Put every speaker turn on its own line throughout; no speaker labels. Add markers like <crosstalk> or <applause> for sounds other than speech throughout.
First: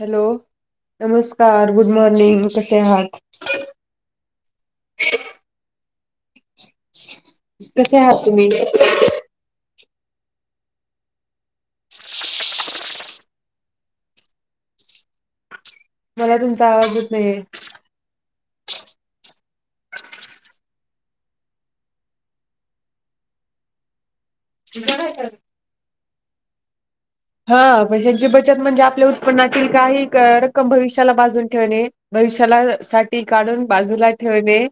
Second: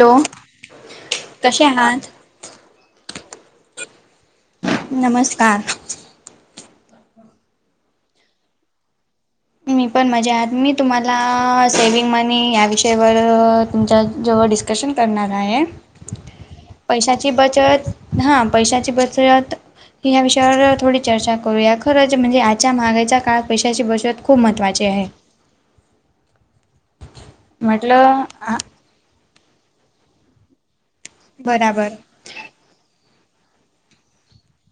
Hello,
कसे
नमस्कार. Good
आहात?
मॉर्निंग. कसे आहात?
नमस्कार.
कसे आहात तुम्ही?
मी पण मजात मी तुम्हाला सेविंग मनी या विषयवर तुमच्या जवळ डिस् कशन करणार आहे.
मला तुमचा आवाज येत
पैशाची बचत हा. पैशाची बचत या विषयावर थोडी चर्चा करूया, खरंच म्हणजे आजच्या माहागाईच्या काळात पैशाची बचत खूप म
तुमच्याकडं हाय काय? हा.
म्हटलं
पैशांची बचत म्हणजे आपल्या उत्पन्नातील काही रक्कम भविष्याला बाजून ठेवणे.
बराबर
भविष्याला साठी काढून बाजूला ठेवणे.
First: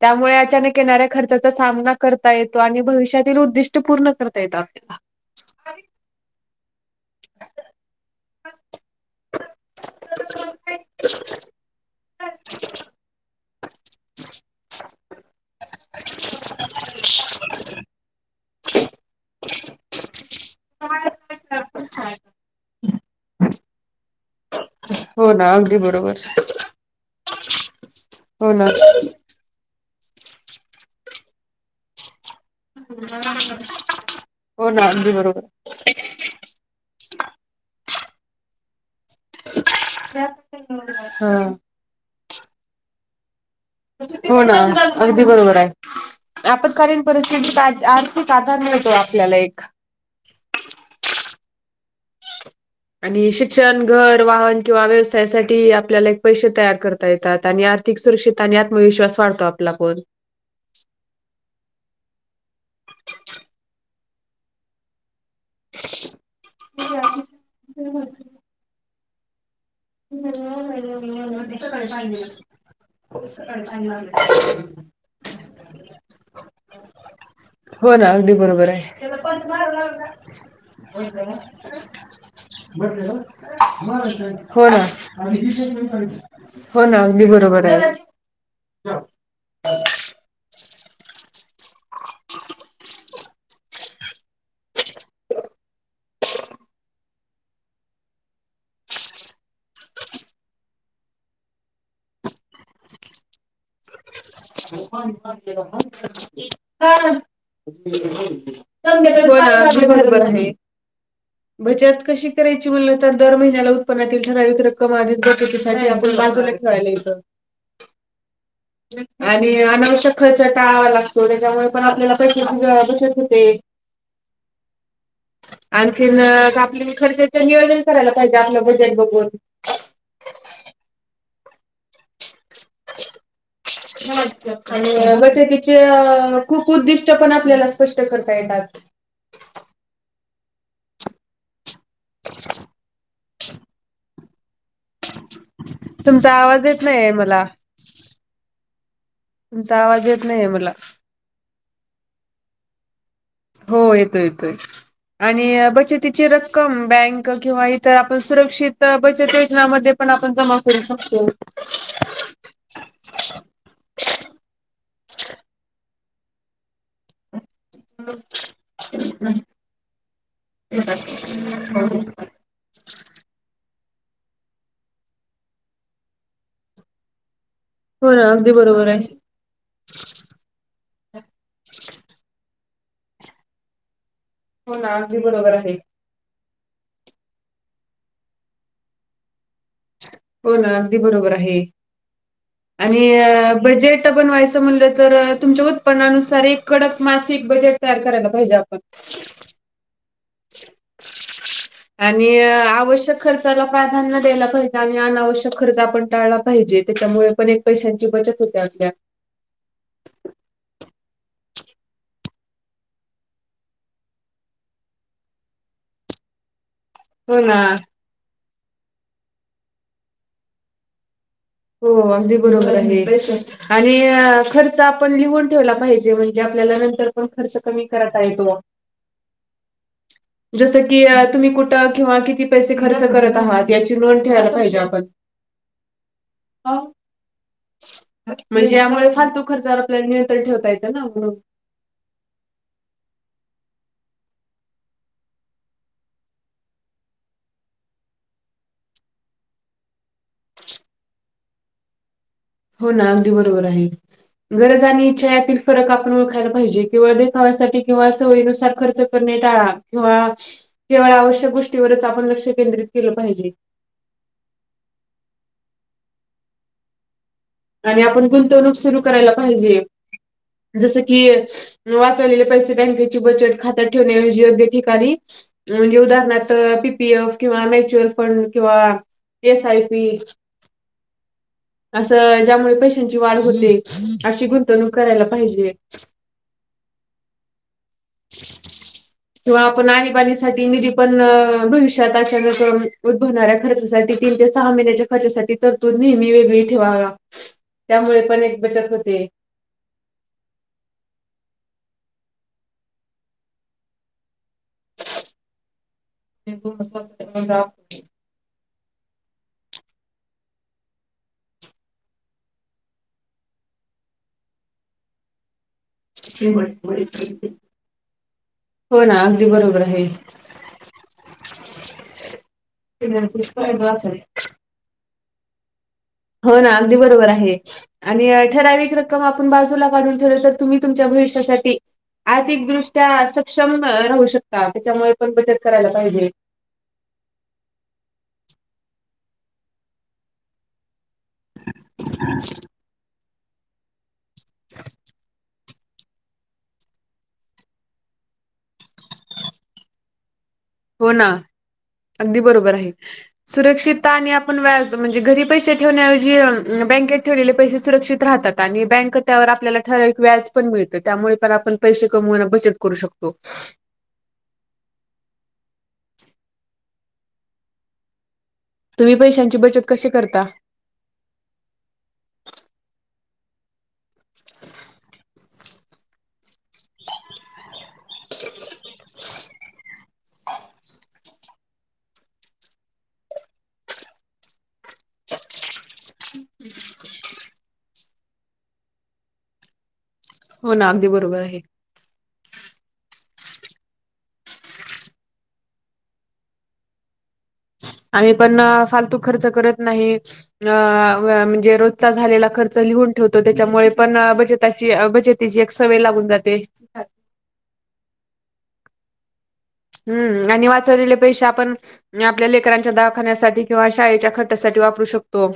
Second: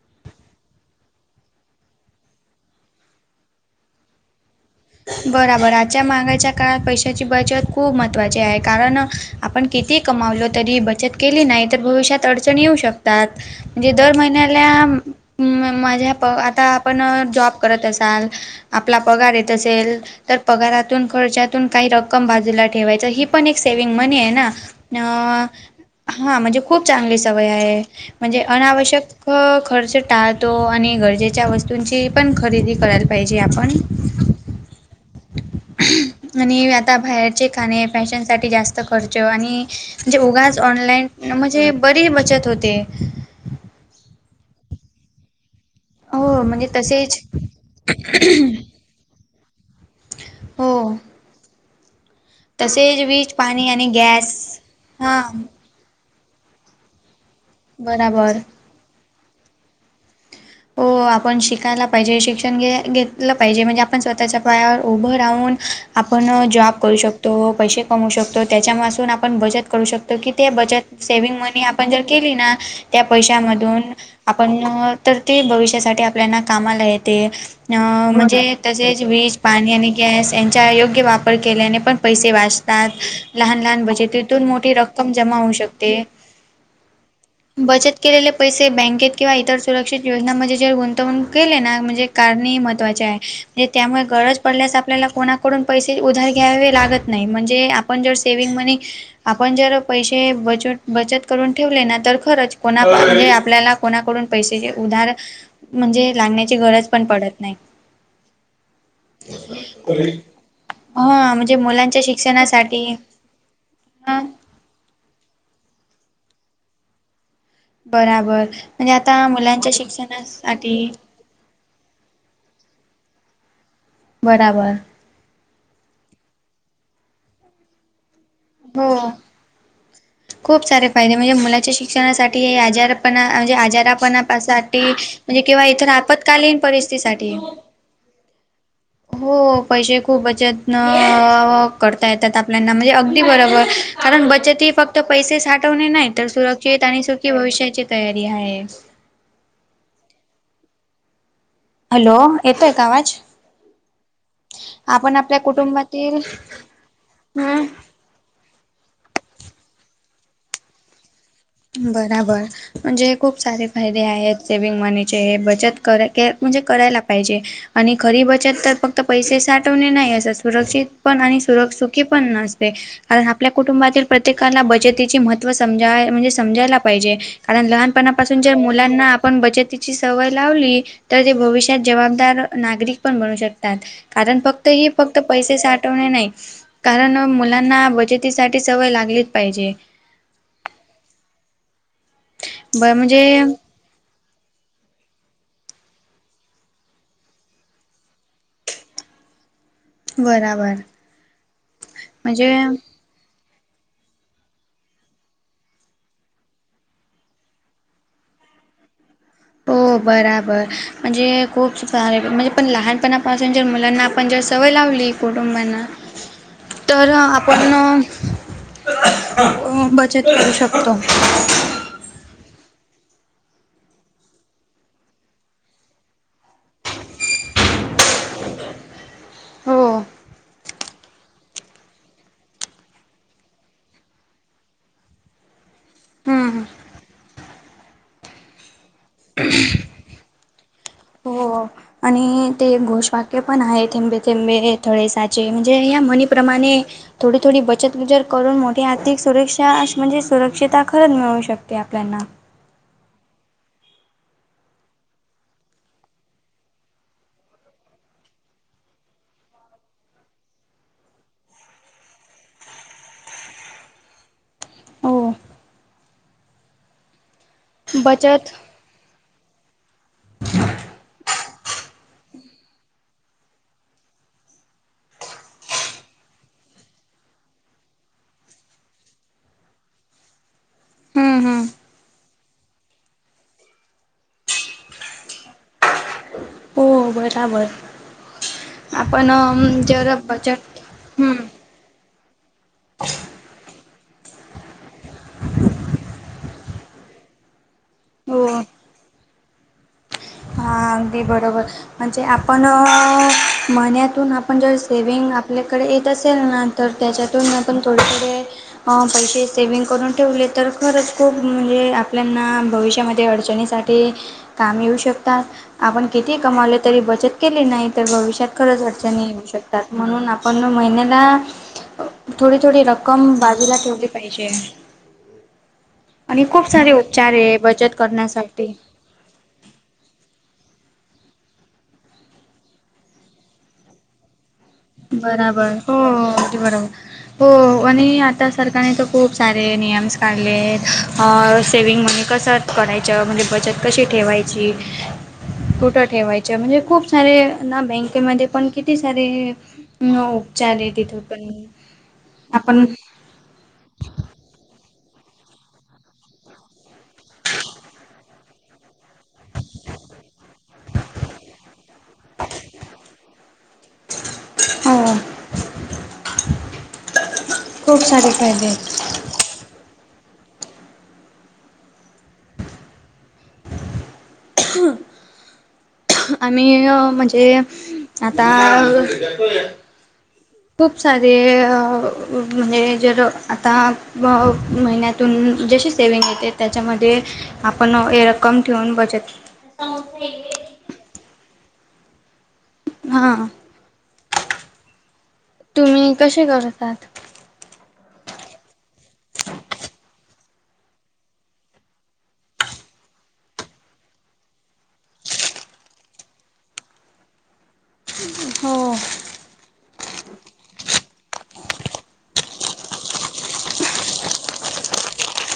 त्यामुळे अचानक येणाऱ्या खर्चाचा सामना करता येतो आणि भविष्यातील उद्दिष्ट पूर्ण करता येतात.
बराबर आजच्या महागाईच्या काळात पैशा ची बचत खूप महत्त्वाची आहे, कारण आपण किती कमावलो तरी बचत केली नाही तर, भविष्यात अडचण येऊ शकतात. म्हणजे दर महिन्याला माझ्या प आता आपण जॉब करत असाल आपला पगार ये त असेल तर, पगारातून खर्च्या तुन काही रक्कम बाजूला ठेवायच ही पण एक सेव्हिंग मनी हे ना?
हो
अ..
ना अगदी बरोबर
हा म्हणजे खूप चांगली सवय आहे म्हणजे
हो ना
अनावश्यक अ.. खर्च टाळतो आणि गरजेच्या वस्तूंची पण खरेदी करायला पाहिजे आपण.
हो ना अगदी बरोबर.
आणि आता बाहेरचे खाणे फॅशनसाठी जास्त खर्च आणि म्हणजे उगाच ऑनलाईन
हा
म्हणजे बरी बचत होते.
हो ना अगदी बरोबर हाय.
हो म्हणजे
आपत्कालीन
तसेच
परिस्थितीत आर्थिक आधार मिळतो आपल्याला एक.
हो. तसेच
आणि
वीज पाणी
शिक्षण,
आणि
घर,
गॅस
वाहन किंवा
हां
व्यवसायासाठी आपल्याला एक पैसे तयार करता येतात आणि आर्थिक
बराबर
सुरक्षितता आणि आत्मविश्वास वाढतो आपला पण
हो. आपण शिकायला पाहिजे. शिक्षण घ्या घेतलं पाहिजे म्हणजे, आपण स्वतःच्या पायावर उभं राहून आपण जॉब करू शकतो. पैसे कमवु शकतो. त्याच्या मासून आपण बचत करू शकतो ते बचत सेविंग मनी आप जर केली ना त्या पैशा मधून आपण अ--तर ते भविष्यासाठी आपल्याना कामाला येते अ..
हो ना अगदी
म्हणजे
बरोबर आहे.
तसेच वीज पाणी आणि गॅस यांचा योग्य वापर केल्याने पण पैसे वाचतात. लहान- लहान बचतीतून
हो
मोठी
ना.
रक्कम जमा होऊ शकते
हो ना. अगदी बरोबर
बचत
हाय.
केलेले पैसे बँकेत किंवा इतर सुरक्षित योजना म्हण जे गुंतवूक केले ना म्हणजे कारणे ह महत्त्वाचे आहे. त्यामुळे गरज पडल्यास आपल्याला कोणाकडून पैसे उधार घ्यावे लागत नाही म्हणजे आ पण जेव्हा सेविंग मनी आपण जर पैसे बचट- बचत करून ठेवले ना तर खरंच कोणा म्हणजे आपल्याला कोणाकडून
<inaudible> का
पैसेचे
- - हो
उधार
ना.
म्हणजे लागण्याची गरज पण पडत नाही.
अगदी बरोबर आहे.
हा म्हणजे मुलांच्या
बचत कशी करायची
शिक्षणासाठी
म्हणलतर दर महिन्याला
हा
उत्पन्नातील ठराविक रक कम आधीच बचतीसाठी आपून बाजूला ठेवायला इथं
बराबर अणि आता - -
आणि अनावश्यक खर्च टाळावा लागतो. त्यांच्यामुळे पणं आपल्याला पैसे बचतं होते.
बराबर.
आणखीन आपल्या खर्चाचं नियोजंन करायंला पाहिजे आपलं बजेट
हो.
बघून.
खूप सारे फायदे म्हणजे मुलाच्या शिक्षणासाठी, हे आजार पण म्हणजे आजारापणासाठी
आणि
म्हणजे किंवा
बचतीचे
इतर
अ,
आपत्कालीन
खूप उद्दिष्ट पण
परिस्थितीसाठी
आपल्याला स्पष्ट करता येतात.
हो पैसे खूप बचतन करता येतात आपल्याना म्हणजे अगदी बरोबर कारण बचत ही फक्त पैसे साठवणे नाही तर
तुमचा आवाज येत
सुरक्षित आणि
नाहीये
सुखी
मला
भविष्याची तयारी आहे.
तुमचां आवाज येतं नाहीे आहे मला.
हॅलो येतोय का आवाज.
हो येतोय येतोय.
आपण आपल्या
आणि
कुटुंबातील
बचतिची रक्कम बँक किंवा इतर आपणं सुरक्षित तरं बचतीचमध्ये पणं आपणं जमा करूं शकतो.
बराबर. म्हणजे हे खूप सारे फायदे आहेत सेविंग मनीचे हे बचत क के म्हणजे करायला पाहिजे. आणि खरी बचतं तरं फक्तं पैसे साठवणे नाहीं असतं सुरक्षित पणं आणि सुर सुुखी पणं नसते. कारण आपल्या कुटुंबांतील प्रत्येकाला बचतीचे महत्त्व समजाय म्हणजे समजांयला पाहिजे कारणं लहान लहान
हो ना
पासुन
अगदी
जे
बरोबर
मुलांना
आहे.
आप आपणं बचतीची सवय लावली तरं ते भविष्यांत जबांबदार नागरिक पणं बनू शकतांत. कारणं फक्तं
हो
हे
ना अगदी
फक्तं
बरोबर
पैसे
आहे
साठवणे नाहीं कारणं मुलांना बचतीसांठी सवय लागलीचं पाहिजे.
हो ना अगदी बरोबर आहे
ब
आणि
म्हणजे
बजेट बजेट बनवायचं म्हटलं तरं तुमच्यां उत्पन्नानुसार एक कडक मासिकं बजेट तयार करायला पाहिजे आपणं.
बराबर
आणि अ,
म्हणजे
आवश्यक खर्चाला प्राधान्य द्यायला पाहिजे. आणि अनावश्यक खर्च आपणं टाळला पाहिजे त्यांच्यामुळे पणं एक पैशांची बचतं होते आपल्यां.
हो बराबर म्हणजे खूप सारे म्हणजे पणं लहानपणापासून जर मुलांना आप पण जर सवंय लावली कुटुंबांना तरं
हो ना.
आपणं बचतं करूं शकतो.
हो अगदी बरोबर आहे. आणि खर्च आपणं लिहून ठेवला पाहिजे म्हणजे आपल्याला नंतर पणं खर्च कमी करतां येतो.
हो.
जसं की तुम्ही कुठं किंवा किती पैसे खर्च करत आहात यांची नोंद ठेवायला पाहिजे आपणं.
हम्म
म्हणजे यांमुळे फार दुखतं खर्चावर आपल्याला नियंत्रण ठेवता येते नां म्हणून.
हो आणि ते घोषवाक्य पणं आहे थेंबे थेंबे तळेसाचे म्हणजे ह्यां म्हणीप्रमाणे थोडी थोडी बचूत गुजर करूंन मोठी आर्थिक सुरक्षा म्हणजे सुरक्षिततां खरंच मिळू शकते आपल्यांना.
हो ना अगदी बरोबर आहे. गरज आणि इच्छयातील फरक आपण ओळखांयला पाहिजे किंवा देखा्यासाठी किंवा सवयीनुसार खर्च करणे टाळा किंवा केवळ आवश्यक गोष्टींवरच आपण लक्ष्य केंद्रित केलं पाहिजे.
हो
आणि आपणं
बचत
गुंतवणूक सुरु करायंला पाहिजे जसं की वाचवलेले पैसे बँकेची बचतं खात्यात ठेवण्यांऐवजी योग्य ठिकाणी म्हणजे उदाहरणार्थ पी पी एफ किंवा म्युच्युअल फंड किंवा एस आय पी
हम्म हम्म
असं त्यामुळें पैशांची वाढ होते अशी गुंतवणूक करायलां पाहिजे.
हो बराबर. आपण अ
किंवा आपणं
जर
आणीबाणी साठी
बजेट
निधी
हम्म
पणं भविष्यांत <unintelligible> उद्भवणाऱ्या खर्चासाठी तीन ते सहा महिन्याच्या खर्चासाठी तरतूद नेहमी वेगळी ठेवावा. त्यामुळे पण
हो
एक बचत होते.
अगदीं बरोबर म्हणजे आपण महिन्यातून आपण जे सेव्हिग आ आपल्याकडे येत असेल ना तर त्याच्यातून पण थोडे थोडे पैसे सेव्हिंग करून ठेवले तर खरंच खूप म्हणजे आपल्याना भविष्यामध्ये अडचणीस सांठी कामे येऊं शकतांत. आपण किती कमावले तरी बचतं केली नाहीं तरं भविष्यांत खरंच
हो ना
अडचणी येऊ
अगदी बरोबर
शकतांत
आहे.
म्हणून आप पणं महिन्यांला थोडी थोडी रक्कम बाजूला ठेवली पाहिजे ह् <unintelligible> <unintelligible>
हो नां अगदीं बरोबर आहे
बचत
आणि
करण्यासाठी.
ठराविक कवा आपणं बाजूला काढून ठेलं तरं तुम्हीं तुमच्यां भविष्यांसांठी आर्थिकदृष्ट्या सक्षम राहू शकतांत त्यांच्यामुळे पणं बचतं करायला पाहिजे
बरोब हो आणि आता सरकारने तर खूप सारे नियमंस काढले आहेत. अ सेविंग मनी कसं करायचं म्हणजे बचत कशी ठेवायची कुठ ठेवायच म्हणजे खूप सारे ना बँकेमध्ये पण किती सारें <unintelligible> <unintelligible>
हो ना अगदी बरोबर
आपण
आहे. <unintelligible> सुरक्षितता आणि आपण व्याज म्हणजे घरी पैसे ठेवण्याऐवजी अ बँकेत ठेवलेले पैसे सुरक्षित राहतात. <unintelligible> आणि बँक त्यावर आपल्याला ठराविक व्याज पण मिळतं, त्यामुळे पण आपण पैसे कमवून बचत करू शकतो. <unintelligible>
हो. <unintelligible> खूप सारे फायदे आहेत <unintelligible>
तुम्ही पैशांची बचत कशी करता? <unintelligible>
<inaudible> <unintelligible> आम्ही अ म्हणजे आता अ <unintelligible> खूप सारे अ म्हणजे जे रो आता भ महिन्यांत तून जशी सेव्हिंग येते त्याच्यामध्ये आपण ये रक्कम ठेवून बचत <unintelligible> <unintelligible>
हो ना अगदी बरोबर आहे. <unintelligible>
हां तुम्ही कशी करतात?
आम्ही पण अ फालतू खर्च करत नाहीत <unintelligible> अ म्हणजे रोजचा झालेला खर्च लिहून ठेवतो त्याच्यामुळे अ पण बचताशी ब <unintelligible> त्याची एक सवय लागून जाते. <unintelligible>
हो. <unintelligible>
हम्म आणि वाचवलेले पैशे आपण <unintelligible> नी आपल्या लेकरांच्या दावाखान्यासाठी किंवा शाळेच्या खर्चसाठी वापरू शकतो.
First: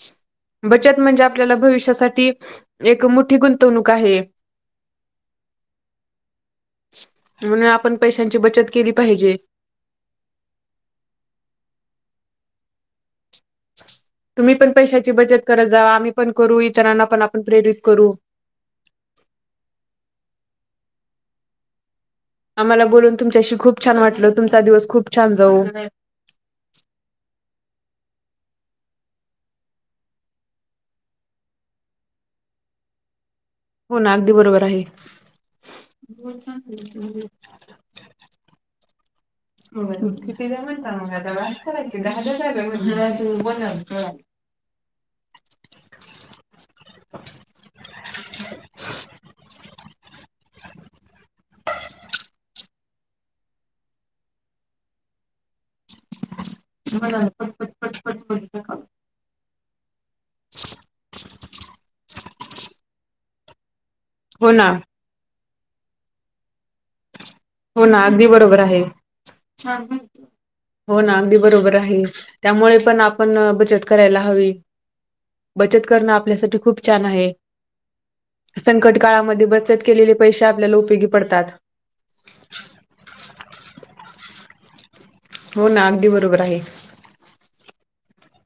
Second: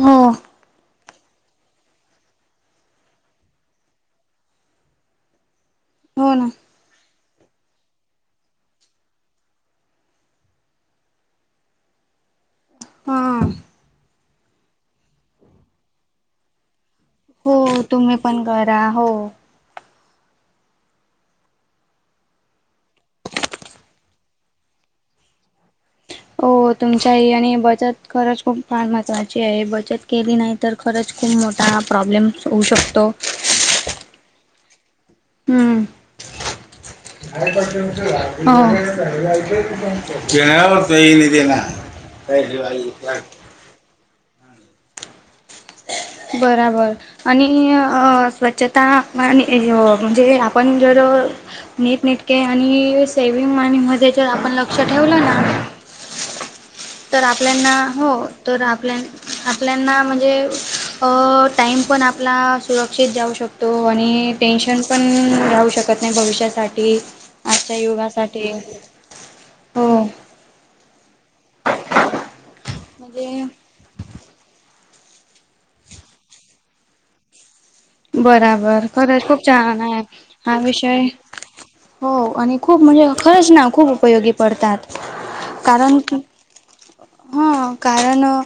हम्म. <unintelligible>
बचत म्हणजे आपल्याला भविष्यासाठी एक मोठी गुंतवणूक आहे.
हो ना
म्हणून आपण पैशांची बचत केली पाहिजे. <unintelligible>
हम्म. <unintelligible>
तुम्ही पण पैशाची बचत करत जावा आम्ही पण करू इतरांना पण आपण
हो
प्रेरित करूं.
तुम्ही पण करा हो <unintelligible>
आम्हाला बोलून तुमच्याशी खूप छान वाटलं तुमचा दिवस खूप छान जा
हो तुमच्याही आणि बचत खरच खूप फार महत्त्वाची आहे बचत केली नाही तर खरंच खूप मोठा प्रॉब्लेम्स होऊ शकतो.
हो ना अगदी बरोबर आहे. <unintelligible>
हम्म हो. <unintelligible>
खू अंचळ <unintelligible>
बराबर <unintelligible> आणि अ स्वच्छता आणि ओ आणि म्हणजे आपण जर नीटनटके आणि सेवि्हंग मनी मध्ये आपण लक्ष ठेवलं ना तर आपल्याना हो तर आपल्या <unintelligible> आपल्याना म्हणजे अ टाईम पण आपला सुरक्षित जाऊ शकतो आणि <unintelligible>
हो ना
टेन्शन पण घेऊ शकत नाही भविष्यासाठी <unintelligible> टीप आजच्या
हो ना अगदी
युगासाठी
बरोबर आहे.
हो.
हो ना अगदी बरोबर आहे त्यामुळे पण अ आपण
म्हणजे
बचत करायला हवी बचत करणं आपल्यासाठी खूप छान आहे.
बराबर
संकट
खरंच खूप
काळामध्ये
छान
बचत
आहे
केलेले पैसे
हा
आपल्याला उपयोगी
विषय
पडतात.
हो आणि खूप म्हणजे खरंच ना खूप उपयोगी पडतात.
हो ना. अगदी बरोबर आहे.
हो. कारण अ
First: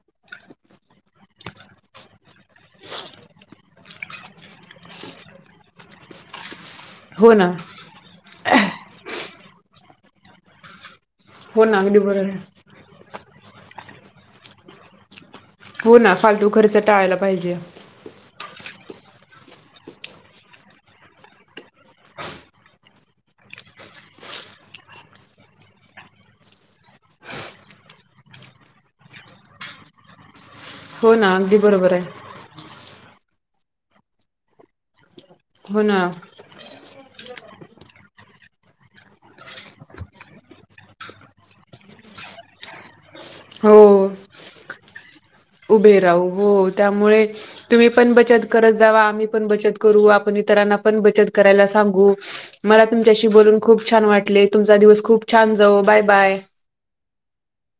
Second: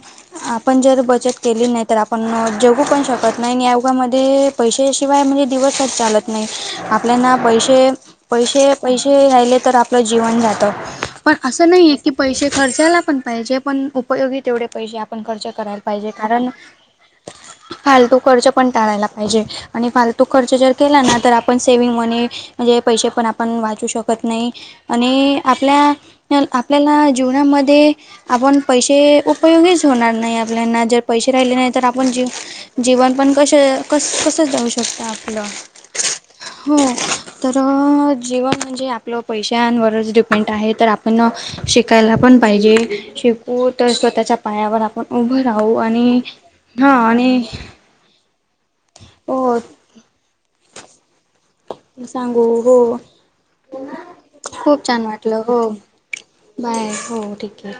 आपण जर बचत केली नाही तर आपण जगू पण शकत नाही आणि या युगामध्ये पैशाशिवाय म्हणजे दिवस चालत नाही आ
हो
आपल्याना
ना
पैसे पैसे पैसे राहिले तर आपलं जीवन जातं. पण
हो
असं
ना
नाहीये
अगदी
की
बरोबर आहे.
पैसे खर्चाला पण पाहिजे पण उपयोगी तेवढे पैसे आपण खर्च करायला
हो
पाहिजे
ना
कारण
फालतू खर्च टाळायला पाहिजे
फालतू खर्च पण टाळायला पाहिजे आणि फालतू खर्च जर केला ना तर आपण सेविंग मनी म्हणजे पैसे पण आपण वाचू शकत नाही. आणि आपल्या आपल्याला जीवनामध्ये आपण पैसे उपयोगीच होणार नाही आपल्याना, जर
हो
पैसे
ना
राहिले
अगदी
नाही तर
बरोबर
आपण जीव
आहे
जीवन पण कशं कस कसं जाऊ शकत आपलं.
हो ना.
हो. तर जीवन म्हणजे आपलं पैशांन वरच डिपेंड आहे तर आपण शिकायला पण पाहिजे. शिकू
हो
तर स्वतःच्या पायावर आपण उभ
उभे राहू हो त्यामुळे तुम्ही पण बचत करत जावा आम्ही पण
हो
बचत करू. आपण इतरांना पण बचत करायला सांगू. मला तुमच्याशी बोलून खूप छान वाटले. तुमचा दिवस खूप छान जावो. Bye bye.
बाय. हो ठीक ये.